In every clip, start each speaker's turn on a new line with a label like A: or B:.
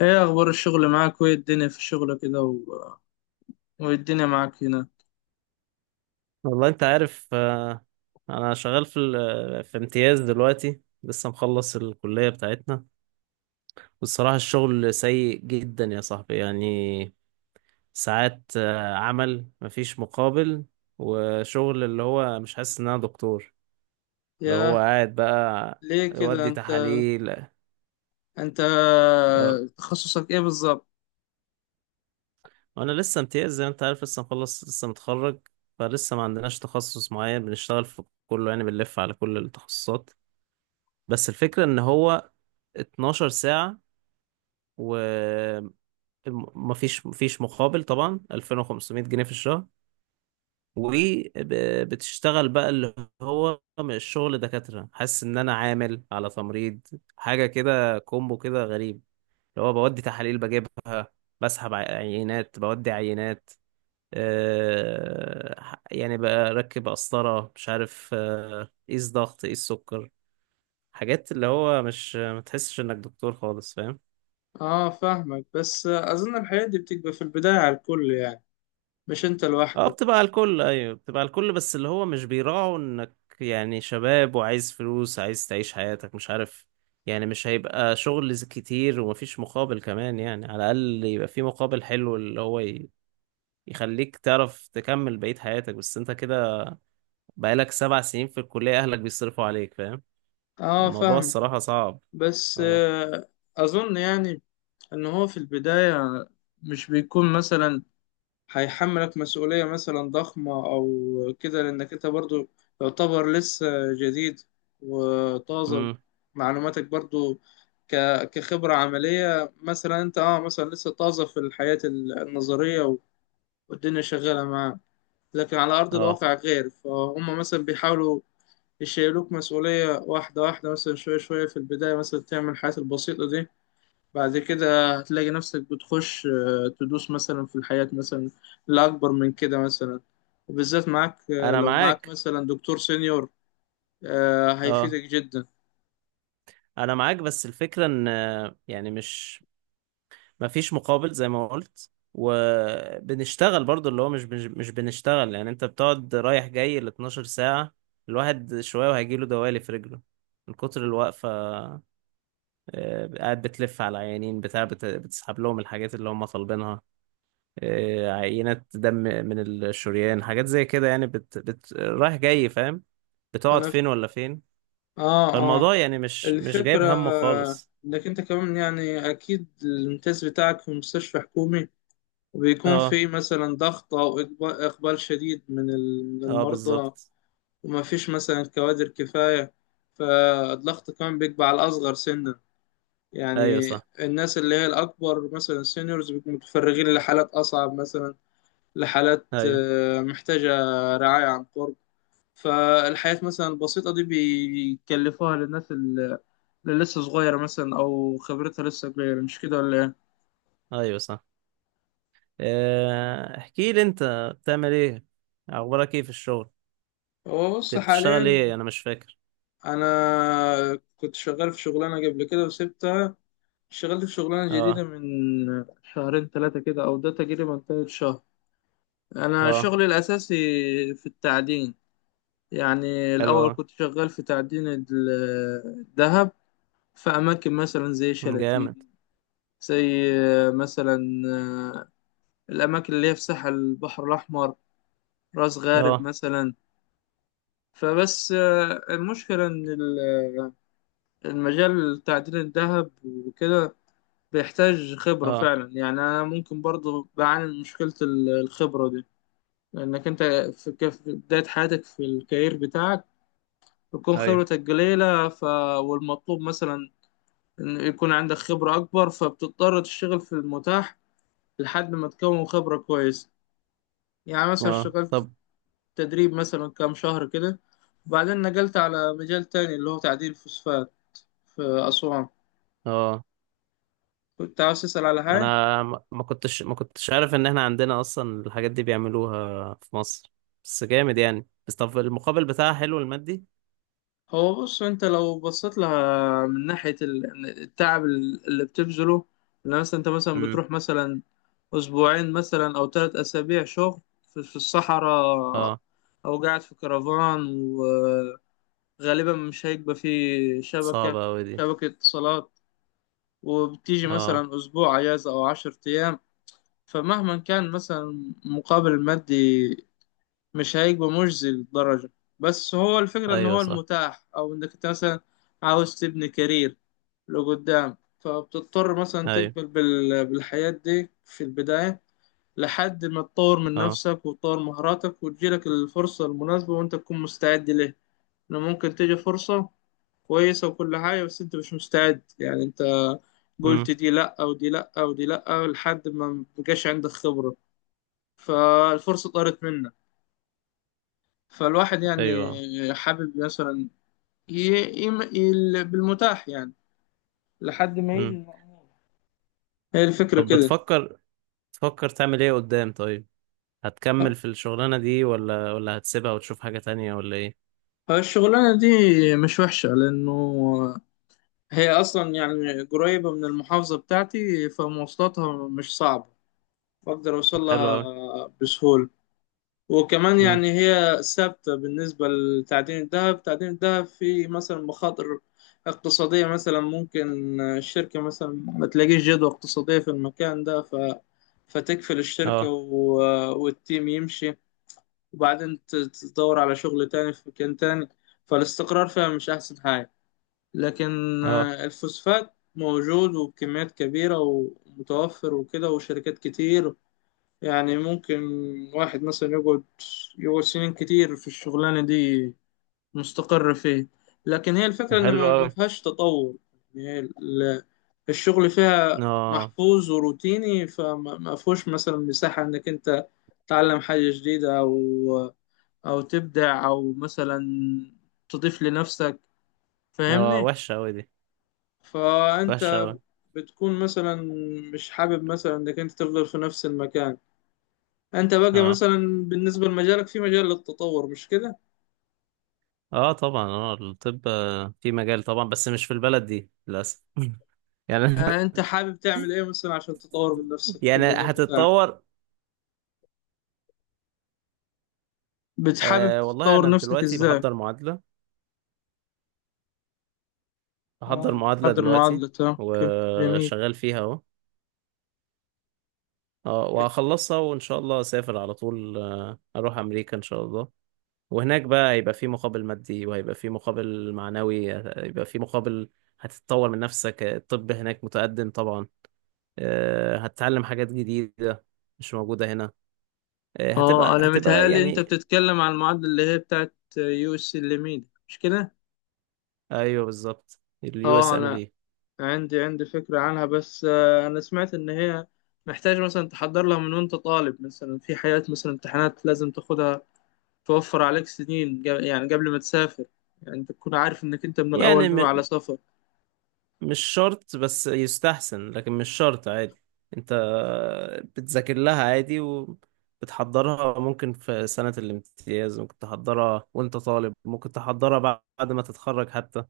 A: ايه اخبار الشغل معاك وايه الدنيا في الشغل كده وايه الدنيا معاك هنا.
B: والله انت عارف، انا شغال في امتياز دلوقتي، لسه مخلص الكلية بتاعتنا. والصراحة الشغل سيء جدا يا صاحبي، يعني ساعات عمل مفيش مقابل، وشغل اللي هو مش حاسس ان انا دكتور، اللي هو
A: ياه.
B: قاعد بقى
A: ليه كده
B: يودي
A: انت
B: تحاليل.
A: انت
B: اه،
A: تخصصك ايه بالظبط؟
B: وانا لسه امتياز زي ما انت عارف، لسه مخلص لسه متخرج، فلسه ما عندناش تخصص معين بنشتغل في كله، يعني بنلف على كل التخصصات. بس الفكرة ان هو 12 ساعة، ومفيش مفيش مقابل طبعا، 2500 جنيه في الشهر، وبتشتغل بقى اللي هو الشغل دكاترة، حاسس ان انا عامل على تمريض، حاجة كده كومبو كده غريب. اللي هو بودي تحاليل بجيبها، بسحب عينات، بودي عينات، يعني بركب قسطرة مش عارف، قيس ضغط قيس سكر، حاجات اللي هو مش ما تحسش انك دكتور خالص، فاهم.
A: اه فاهمك. بس اظن الحياة دي بتبقى في البداية على الكل، يعني مش انت
B: اه،
A: لوحدك.
B: بتبقى على الكل، ايوه بتبقى على الكل، بس اللي هو مش بيراعوا انك يعني شباب وعايز فلوس عايز تعيش حياتك مش عارف، يعني مش هيبقى شغل كتير ومفيش مقابل كمان، يعني على الاقل يبقى في مقابل حلو اللي هو يخليك تعرف تكمل بقية حياتك، بس انت كده بقالك 7 سنين في الكلية اهلك بيصرفوا عليك، فاهم.
A: اه
B: الموضوع
A: فاهمك.
B: الصراحة صعب.
A: بس
B: اه.
A: اظن يعني ان هو في البداية مش بيكون مثلا هيحملك مسؤولية مثلا ضخمة أو كده، لأنك أنت برضو يعتبر لسه جديد وطازة.
B: امم.
A: معلوماتك برضو كخبرة عملية مثلا، أنت مثلا لسه طازة في الحياة النظرية والدنيا شغالة معاك. لكن على أرض
B: اه،
A: الواقع غير، فهم مثلا بيحاولوا يشيلوك مسؤولية واحدة واحدة، مثلا شوية شوية في البداية، مثلا تعمل الحاجات البسيطة دي. بعد كده هتلاقي نفسك بتخش، تدوس مثلا في الحياة مثلا لأكبر من كده مثلا. وبالذات معاك،
B: انا
A: لو معاك
B: معاك.
A: مثلا دكتور سenior،
B: اه،
A: هيفيدك جدا.
B: انا معاك، بس الفكرة ان يعني مش مفيش مقابل زي ما قلت، وبنشتغل برضو اللي هو مش بنشتغل، يعني انت بتقعد رايح جاي ال 12 ساعة، الواحد شوية وهيجيله دوالي في رجله من كتر الوقفة. قاعد بتلف على عيانين بتاع، بتسحب لهم الحاجات اللي هم طالبينها، عينات دم من الشريان، حاجات زي كده يعني، رايح جاي فاهم، بتقعد
A: أنا ف...
B: فين ولا فين.
A: آه آه
B: فالموضوع يعني مش جايب
A: الفكرة،
B: همه خالص.
A: إنك أنت كمان، يعني أكيد الامتياز بتاعك في مستشفى حكومي. وبيكون
B: اه.
A: في مثلا ضغط أو إقبال شديد من من
B: اه،
A: المرضى.
B: بالظبط.
A: ومفيش مثلا كوادر كفاية، فالضغط كمان بيبقى على الأصغر سنا.
B: ايوه
A: يعني
B: صح.
A: الناس اللي هي الأكبر مثلا سينيورز بيكونوا متفرغين لحالات أصعب مثلا، لحالات
B: ايوه.
A: محتاجة رعاية عن قرب. فالحياة مثلا البسيطة دي بيكلفوها للناس اللي لسه صغيرة مثلا، أو خبرتها لسه كبيرة، مش كده ولا إيه؟
B: ايوه صح. احكي لي انت، بتعمل ايه، اخبارك ايه في الشغل،
A: هو بص
B: انت بتشتغل ايه
A: حاليا،
B: انا مش فاكر.
A: أنا كنت شغال في شغلانة قبل كده وسبتها. شغلت في شغلانة جديدة
B: اه.
A: من شهرين ثلاثة كده، أو ده تقريبا تالت شهر. أنا
B: اه
A: شغلي الأساسي في التعدين. يعني
B: حلو.
A: الأول
B: اه.
A: كنت شغال في تعدين الذهب في أماكن مثلا زي
B: مم، جامد.
A: شلاتين، زي مثلا آه، الأماكن اللي هي في ساحل البحر الأحمر، راس غارب
B: اه.
A: مثلا. فبس، المشكلة إن المجال تعدين الذهب وكده بيحتاج خبرة
B: اه.
A: فعلا. يعني أنا ممكن برضه بعاني من مشكلة الخبرة دي. لأنك أنت في في بداية حياتك في الكارير بتاعك بتكون
B: ايوه.
A: خبرتك قليلة. والمطلوب مثلا إن يكون عندك خبرة أكبر، فبتضطر تشتغل في المتاح لحد ما تكون خبرة كويسة. يعني مثلا
B: اه.
A: اشتغلت
B: طب.
A: تدريب مثلا كام شهر كده، وبعدين نقلت على مجال تاني اللي هو تعديل فوسفات في أسوان.
B: اه،
A: كنت عاوز تسأل على حاجة؟
B: انا ما كنتش عارف ان احنا عندنا اصلا الحاجات دي بيعملوها في مصر، بس جامد يعني، بس طب المقابل بتاعها حلو المادي.
A: هو بص، أنت لو بصيت لها من ناحية التعب اللي بتبذله. إن مثلا أنت مثلا
B: امم.
A: بتروح مثلا أسبوعين مثلا، أو 3 أسابيع شغل في الصحراء،
B: اه،
A: أو قاعد في كرفان. غالبا مش هيبقى فيه
B: صعبة اوي دي.
A: شبكة اتصالات. وبتيجي
B: اه.
A: مثلا أسبوع أجازة أو 10 أيام. فمهما كان مثلا مقابل مادي، مش هيبقى مجزي للدرجة. بس هو الفكرة إن
B: ايوه
A: هو
B: صح.
A: المتاح، أو إنك أنت مثلا عاوز تبني كارير لقدام، فبتضطر مثلا
B: ايوه.
A: تقبل بالحياة دي في البداية. لحد ما تطور من
B: اه.
A: نفسك وتطور مهاراتك وتجيلك الفرصة المناسبة وأنت تكون مستعد ليه. إنه ممكن تيجي فرصة كويسة وكل حاجة، بس أنت مش مستعد، يعني أنت قلت
B: امم.
A: دي لأ ودي لأ ودي لأ لحد ما مبقاش عندك خبرة، فالفرصة طارت منك. فالواحد
B: ايوه.
A: يعني حابب مثلا ي... ي... بالمتاح، يعني لحد ما يجي
B: امم.
A: المأمول. هي الفكرة
B: طب،
A: كده.
B: بتفكر تعمل ايه قدام طيب، هتكمل في الشغلانة دي ولا هتسيبها وتشوف حاجة تانية ولا ايه؟
A: الشغلانة دي مش وحشة، لأنه هي أصلا يعني قريبة من المحافظة بتاعتي، فمواصلاتها مش صعبة، بقدر
B: طب حلو اوي.
A: أوصلها بسهولة. وكمان
B: امم.
A: يعني هي ثابتة. بالنسبة لتعدين الذهب، تعدين الذهب في مثلا مخاطر اقتصادية مثلا، ممكن الشركة مثلا ما تلاقيش جدوى اقتصادية في المكان ده، فتقفل الشركة،
B: اه.
A: والتيم يمشي. وبعدين تدور على شغل تاني في مكان تاني. فالاستقرار فيها مش أحسن حاجة. لكن
B: اه،
A: الفوسفات موجود وبكميات كبيرة ومتوفر وكده، وشركات كتير. يعني ممكن واحد مثلا يقعد، سنين كتير في الشغلانة دي، مستقر فيه. لكن هي
B: طب
A: الفكرة إن
B: حلو
A: ما
B: اوي.
A: فيهاش تطور. يعني هي الشغل فيها
B: اه.
A: محفوظ وروتيني، فما ما فيهوش مثلا مساحة إنك أنت تتعلم حاجة جديدة، أو تبدع، أو مثلا تضيف لنفسك.
B: اه،
A: فاهمني؟
B: وحشة اوي دي، وحشة
A: فأنت
B: اوي.
A: بتكون مثلا مش حابب مثلا إنك أنت تفضل في نفس المكان. انت بقى
B: اه.
A: مثلا بالنسبة لمجالك في مجال للتطور، مش كده؟
B: اه طبعا، اه الطب، في مجال طبعا، بس مش في البلد دي للأسف يعني.
A: انت حابب تعمل ايه مثلا عشان تطور من نفسك في
B: يعني
A: المجال بتاعك؟
B: هتتطور.
A: بتحابب
B: والله
A: تطور
B: انا
A: نفسك
B: دلوقتي
A: ازاي؟
B: بحضر
A: اه
B: معادلة
A: بتحضر
B: دلوقتي
A: معادلة، اوكي جميل.
B: وشغال فيها اهو. اه، وهخلصها وان شاء الله اسافر على طول، اروح امريكا ان شاء الله. وهناك بقى هيبقى في مقابل مادي، وهيبقى في مقابل معنوي، هيبقى في مقابل هتتطور من نفسك، الطب هناك متقدم طبعا، هتتعلم حاجات جديدة مش موجودة هنا، هتبقى
A: اه انا
B: هتبقى
A: متهيألي انت
B: يعني.
A: بتتكلم عن المعادلة اللي هي بتاعت يو اس الليميد، مش كده؟
B: ايوه بالظبط، اليو اس
A: اه
B: ام
A: انا
B: ال.
A: عندي فكرة عنها، بس انا سمعت ان هي محتاج مثلا تحضر لها من وانت طالب، مثلا في حاجات مثلا امتحانات لازم تاخدها توفر عليك سنين يعني قبل ما تسافر. يعني انت تكون عارف انك انت من الاول
B: يعني
A: ناوي على سفر.
B: مش شرط، بس يستحسن، لكن مش شرط عادي. انت بتذاكر لها عادي، وبتحضرها، ممكن في سنة الامتياز، ممكن تحضرها وانت طالب، ممكن تحضرها بعد ما تتخرج حتى،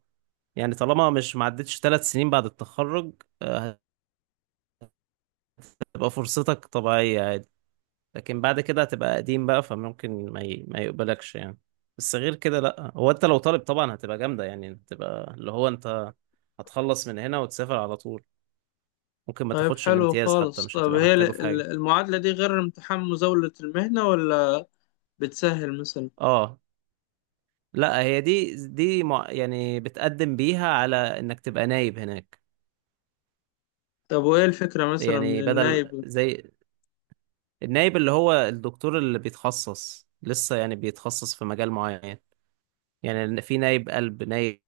B: يعني طالما مش معدتش 3 سنين بعد التخرج، آه، هتبقى فرصتك طبيعية عادي. لكن بعد كده هتبقى قديم بقى، فممكن ما يقبلكش يعني. بس غير كده لأ، هو انت لو طالب طبعا هتبقى جامدة، يعني هتبقى اللي هو انت هتخلص من هنا وتسافر على طول، ممكن ما
A: طيب
B: تاخدش
A: حلو
B: الامتياز حتى
A: خالص.
B: مش
A: طب
B: هتبقى
A: هي
B: محتاجه في حاجة.
A: المعادلة دي غير امتحان مزاولة المهنة، ولا بتسهل مثلا؟
B: اه لا، هي دي، يعني بتقدم بيها على انك تبقى نايب هناك.
A: طب وايه الفكرة مثلا من
B: يعني بدل
A: النايب؟
B: زي النايب اللي هو الدكتور اللي بيتخصص، لسه يعني بيتخصص في مجال معين، يعني في نايب قلب، نايب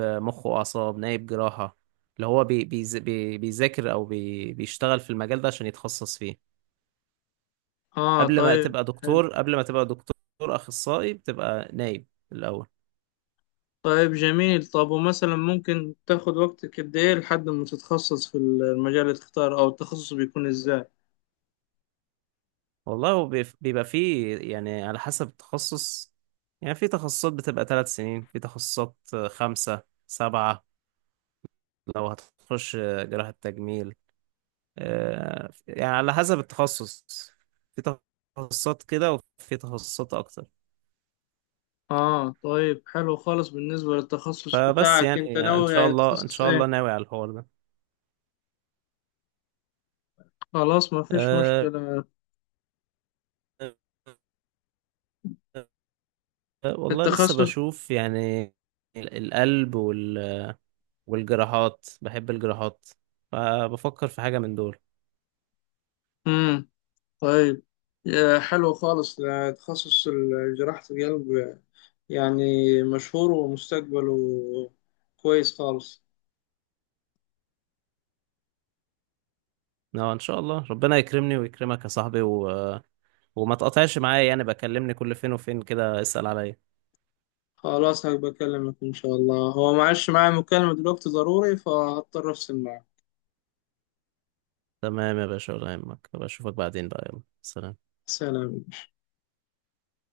B: مخ وأعصاب، نايب جراحة، اللي هو بي بيز- بي بيذاكر أو بيشتغل في المجال ده عشان يتخصص فيه.
A: اه طيب حلو.
B: قبل ما تبقى دكتور أخصائي، بتبقى نايب الأول.
A: طيب جميل. طب ومثلا ممكن تاخد وقتك قد ايه لحد ما تتخصص في المجال اللي تختاره، او التخصص بيكون ازاي؟
B: والله هو بيبقى فيه، يعني على حسب التخصص، يعني في تخصصات بتبقى 3 سنين، في تخصصات 5 7، لو هتخش جراحة تجميل، يعني على حسب التخصص، في تخصصات كده وفي تخصصات اكتر.
A: اه طيب حلو خالص. بالنسبة للتخصص
B: فبس
A: بتاعك، انت
B: يعني، ان
A: ناوي
B: شاء
A: يعني
B: الله ان
A: تخصص
B: شاء الله
A: ايه؟
B: ناوي على الحوار ده.
A: خلاص، ما فيش
B: أه.
A: مشكلة.
B: والله لسه
A: التخصص.
B: بشوف يعني، القلب والجراحات، بحب الجراحات، فبفكر في حاجة من دول.
A: امم طيب، حلو خالص. تخصص جراحة القلب، يعني مشهور ومستقبله كويس خالص.
B: اه، ان شاء الله ربنا يكرمني ويكرمك يا صاحبي وما تقطعش معايا يعني، بكلمني كل فين وفين كده اسأل عليا.
A: خلاص هبقى أكلمك إن شاء الله. هو معلش معايا مكالمة دلوقتي ضروري فهضطر أفصل معاك.
B: تمام يا باشا، ولا يهمك، بشوفك بعدين بقى، يلا سلام.
A: سلام.